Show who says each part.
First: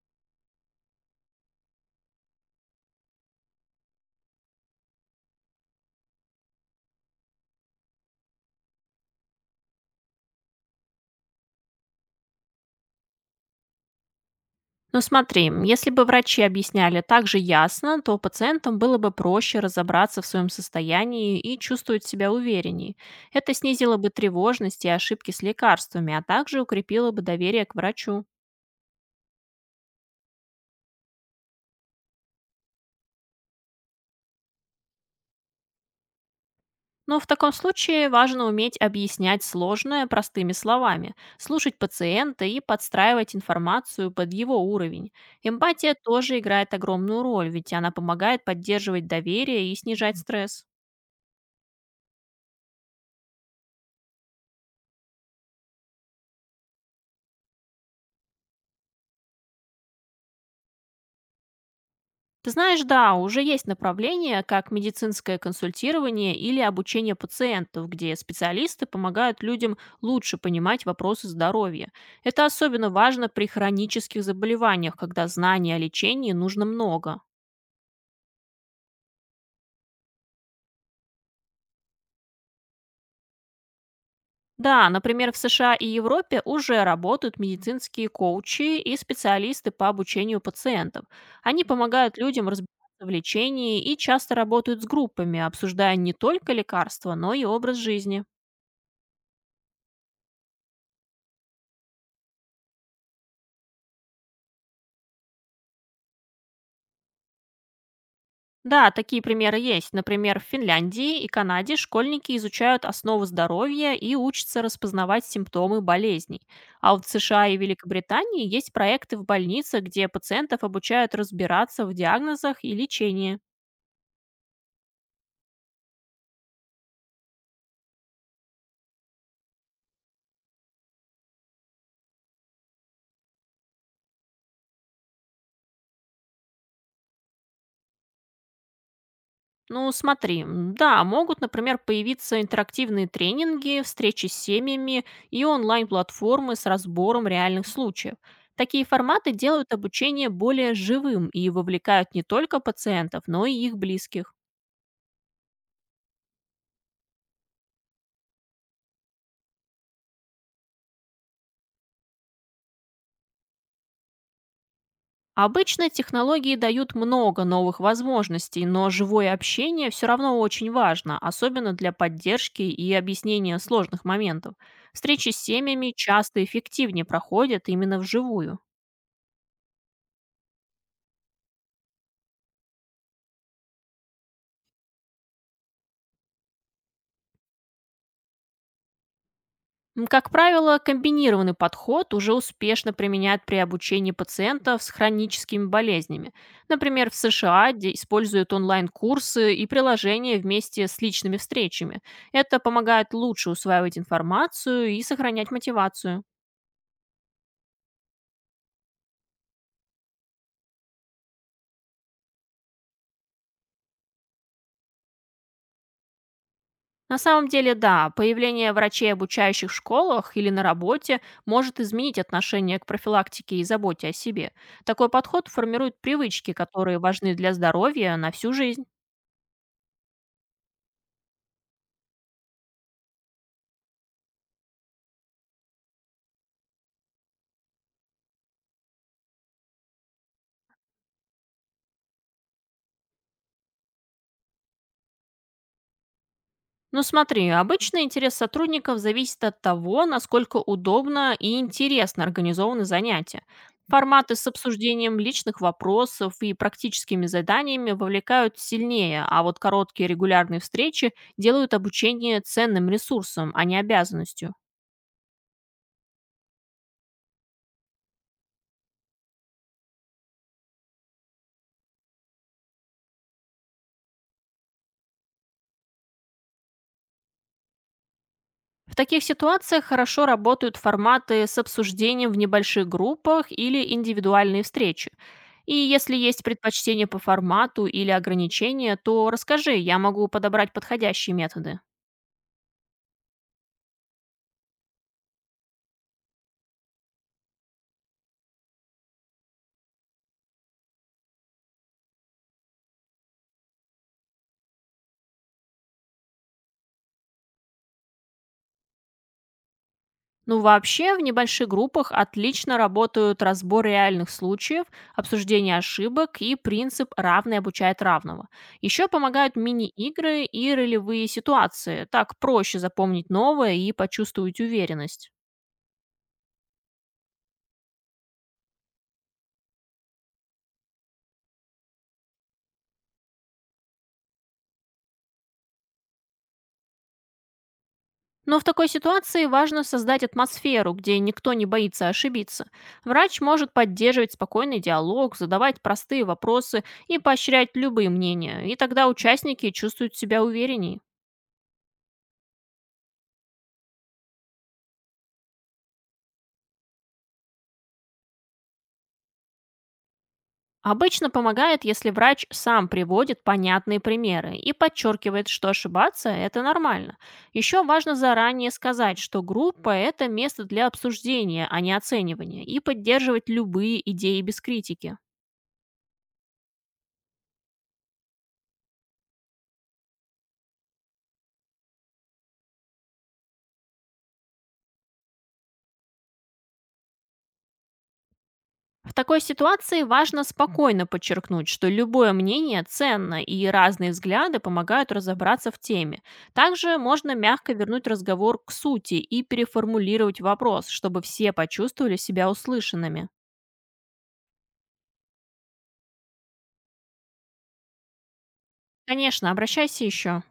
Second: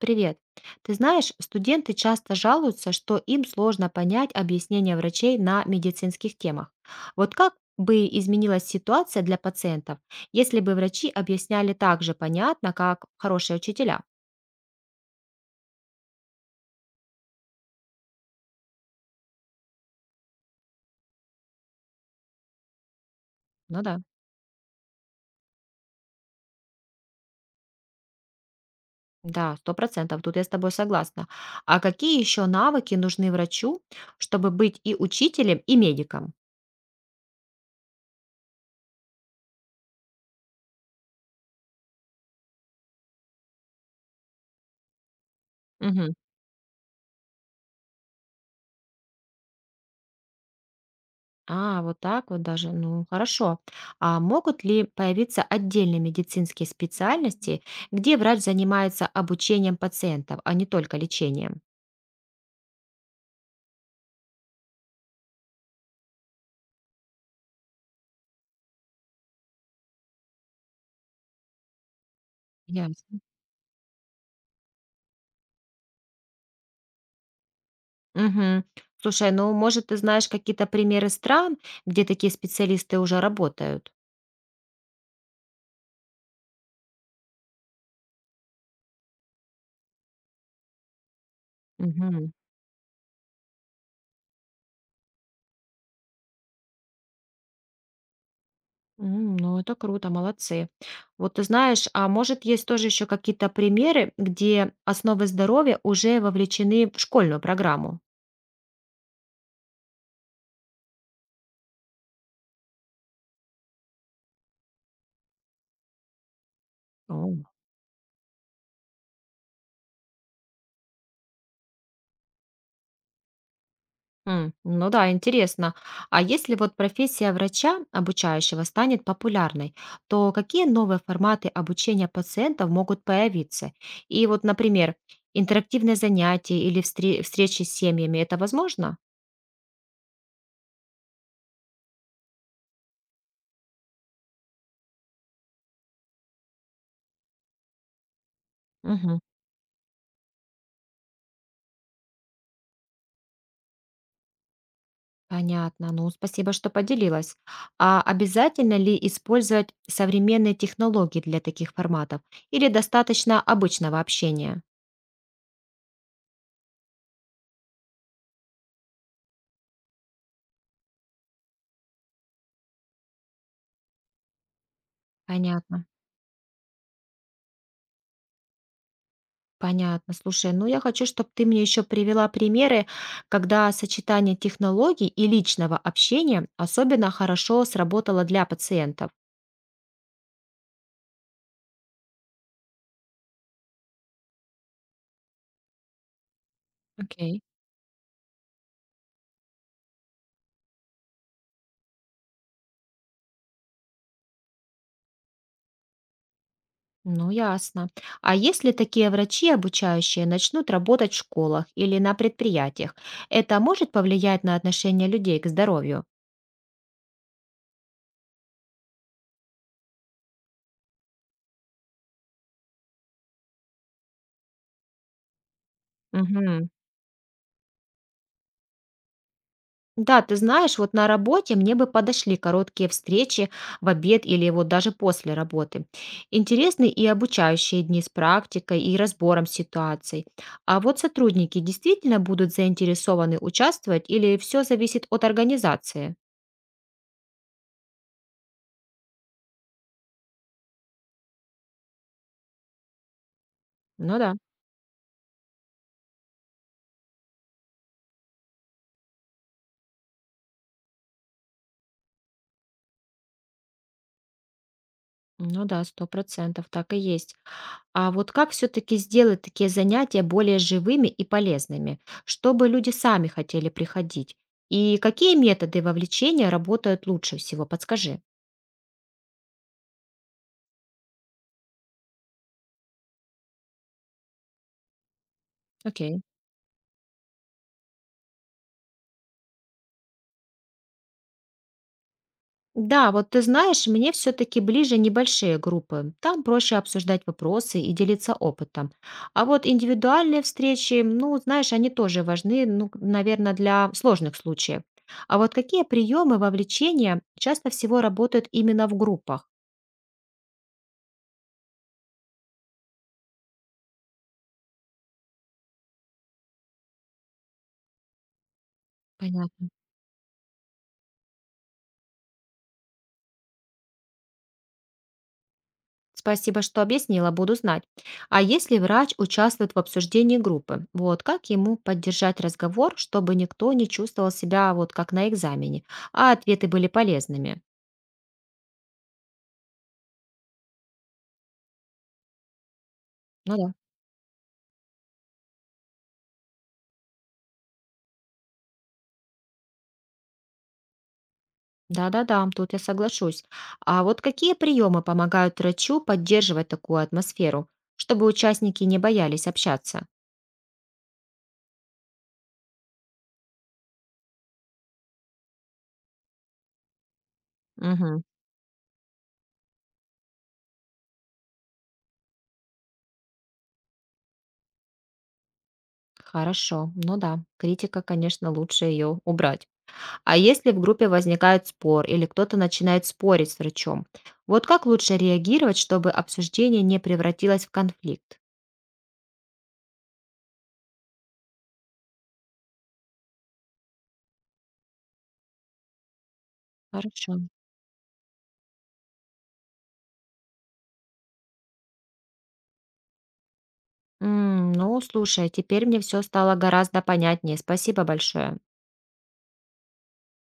Speaker 1: Привет. Ты знаешь, студенты часто жалуются, что им сложно понять объяснения врачей на медицинских темах. Вот как бы изменилась ситуация для пациентов, если бы врачи объясняли так же понятно, как хорошие учителя?
Speaker 2: Ну смотри, если бы врачи объясняли так же ясно, то пациентам было бы проще разобраться в своем состоянии и чувствовать себя увереннее. Это
Speaker 1: Ну
Speaker 2: снизило
Speaker 1: да.
Speaker 2: бы тревожность и ошибки с лекарствами, а также укрепило бы доверие к врачу.
Speaker 1: Да, 100%, тут я с тобой согласна. А какие еще навыки нужны врачу, чтобы быть и учителем, и медиком?
Speaker 2: Но в таком случае важно уметь объяснять сложное простыми словами, слушать пациента и подстраивать информацию под его уровень. Эмпатия тоже играет огромную роль, ведь она помогает поддерживать доверие и снижать стресс.
Speaker 1: А, вот так вот даже. Ну, хорошо. А могут ли появиться отдельные медицинские специальности, где врач занимается обучением пациентов, а не только лечением?
Speaker 2: Ты знаешь, да, уже есть направления, как медицинское консультирование или обучение пациентов, где специалисты помогают людям лучше понимать вопросы здоровья. Это особенно
Speaker 1: Ясно.
Speaker 2: важно при хронических заболеваниях, когда знаний о лечении нужно много.
Speaker 1: Мгм. Слушай, ну, может, ты знаешь какие-то примеры стран, где такие специалисты уже работают?
Speaker 2: Да, например, в США и Европе уже работают медицинские коучи и специалисты по обучению пациентов. Они помогают
Speaker 1: Мгм.
Speaker 2: людям разбираться в лечении и часто работают с группами, обсуждая не только лекарства, но и образ жизни.
Speaker 1: Ну, это круто, молодцы. Вот ты знаешь, а может, есть тоже еще какие-то примеры, где основы здоровья уже вовлечены в школьную программу?
Speaker 2: Да, такие примеры есть. Например, в Финляндии и Канаде школьники изучают основы здоровья и учатся распознавать симптомы болезней. А вот в США и Великобритании есть проекты в больницах, где пациентов обучают разбираться в диагнозах и лечении.
Speaker 1: Ну да, интересно. А если вот профессия врача обучающего станет популярной, то какие новые форматы обучения пациентов могут появиться? И вот, например, интерактивные занятия или встречи с семьями, это возможно?
Speaker 2: Ну, смотри, да, могут, например, появиться интерактивные тренинги, встречи с семьями и онлайн-платформы с разбором реальных случаев. Такие
Speaker 1: Мгм.
Speaker 2: форматы делают обучение более живым и вовлекают не только пациентов, но и их близких.
Speaker 1: Понятно. Ну, спасибо, что поделилась. А обязательно ли использовать современные технологии для таких форматов? Или достаточно обычного общения?
Speaker 2: Обычно технологии дают много новых возможностей, но живое общение все равно очень важно, особенно для поддержки и объяснения сложных моментов. Встречи с
Speaker 1: Понятно.
Speaker 2: семьями часто эффективнее проходят именно вживую.
Speaker 1: Понятно. Слушай, ну я хочу, чтобы ты мне еще привела примеры, когда сочетание технологий и личного общения особенно хорошо сработало для пациентов.
Speaker 2: Как правило, комбинированный подход уже успешно применяют при обучении пациентов с хроническими болезнями. Например, в
Speaker 1: Окей.
Speaker 2: США используют онлайн-курсы и приложения вместе с личными встречами. Это помогает лучше усваивать информацию и сохранять мотивацию.
Speaker 1: Ну, ясно. А если такие врачи обучающие начнут работать в школах или на предприятиях, это может повлиять на отношение людей к здоровью?
Speaker 2: На самом деле, да, появление врачей, обучающих в школах или на работе, может изменить отношение к профилактике и заботе о себе. Такой подход формирует привычки,
Speaker 1: Мгм.
Speaker 2: которые важны для здоровья на всю жизнь.
Speaker 1: Да, ты знаешь, вот на работе мне бы подошли короткие встречи в обед или вот даже после работы. Интересны и обучающие дни с практикой и разбором ситуаций. А вот сотрудники действительно будут заинтересованы участвовать или все зависит от организации?
Speaker 2: Но смотри, обычно интерес сотрудников зависит от того, насколько удобно и интересно организованы занятия.
Speaker 1: Ну
Speaker 2: Форматы
Speaker 1: да,
Speaker 2: с обсуждением личных вопросов и практическими заданиями вовлекают сильнее, а вот короткие регулярные встречи делают обучение ценным ресурсом, а не обязанностью.
Speaker 1: ну да, 100% так и есть. А вот как все-таки сделать такие занятия более живыми и полезными, чтобы люди сами хотели приходить? И какие методы вовлечения работают лучше всего? Подскажи.
Speaker 2: В таких ситуациях хорошо работают форматы с обсуждением в небольших группах или индивидуальные встречи. И если
Speaker 1: Окей.
Speaker 2: есть предпочтение по формату или ограничения, то расскажи, я могу подобрать подходящие методы.
Speaker 1: Да, вот ты знаешь, мне все-таки ближе небольшие группы. Там проще обсуждать вопросы и делиться опытом. А вот индивидуальные встречи, ну, знаешь, они тоже важны, ну, наверное, для сложных случаев. А вот какие приемы вовлечения часто всего работают именно в группах?
Speaker 2: Ну вообще, в небольших группах отлично работают разбор реальных случаев, обсуждение ошибок и принцип «равный обучает равного». Еще помогают
Speaker 1: Понятно.
Speaker 2: мини-игры и ролевые ситуации, так проще запомнить новое и почувствовать уверенность.
Speaker 1: Спасибо, что объяснила, буду знать. А если врач участвует в обсуждении группы, вот как ему поддержать разговор, чтобы никто не чувствовал себя вот как на экзамене, а ответы были полезными?
Speaker 2: Но в такой ситуации важно создать атмосферу, где никто не боится ошибиться. Врач
Speaker 1: Ну
Speaker 2: может
Speaker 1: да.
Speaker 2: поддерживать спокойный диалог, задавать простые вопросы и поощрять любые мнения, и тогда участники чувствуют себя увереннее.
Speaker 1: Да-да-да, тут я соглашусь. А вот какие приемы помогают врачу поддерживать такую атмосферу, чтобы участники не боялись общаться?
Speaker 2: Обычно помогает, если врач сам приводит понятные примеры и подчеркивает, что ошибаться– это нормально. Еще важно
Speaker 1: Мгм.
Speaker 2: заранее сказать, что группа– это место для обсуждения, а не оценивания, и поддерживать любые идеи без критики.
Speaker 1: Хорошо. Ну да, критика, конечно, лучше ее убрать. А если в группе возникает спор или кто-то начинает спорить с врачом, вот как лучше реагировать, чтобы обсуждение не превратилось в конфликт?
Speaker 2: В такой ситуации важно спокойно подчеркнуть, что любое мнение ценно и разные взгляды помогают разобраться в теме. Также можно
Speaker 1: Хорошо.
Speaker 2: мягко вернуть разговор к сути и переформулировать вопрос, чтобы все почувствовали себя услышанными.
Speaker 1: Ну, слушай, теперь мне все стало гораздо понятнее. Спасибо большое.
Speaker 2: Конечно, обращайся еще.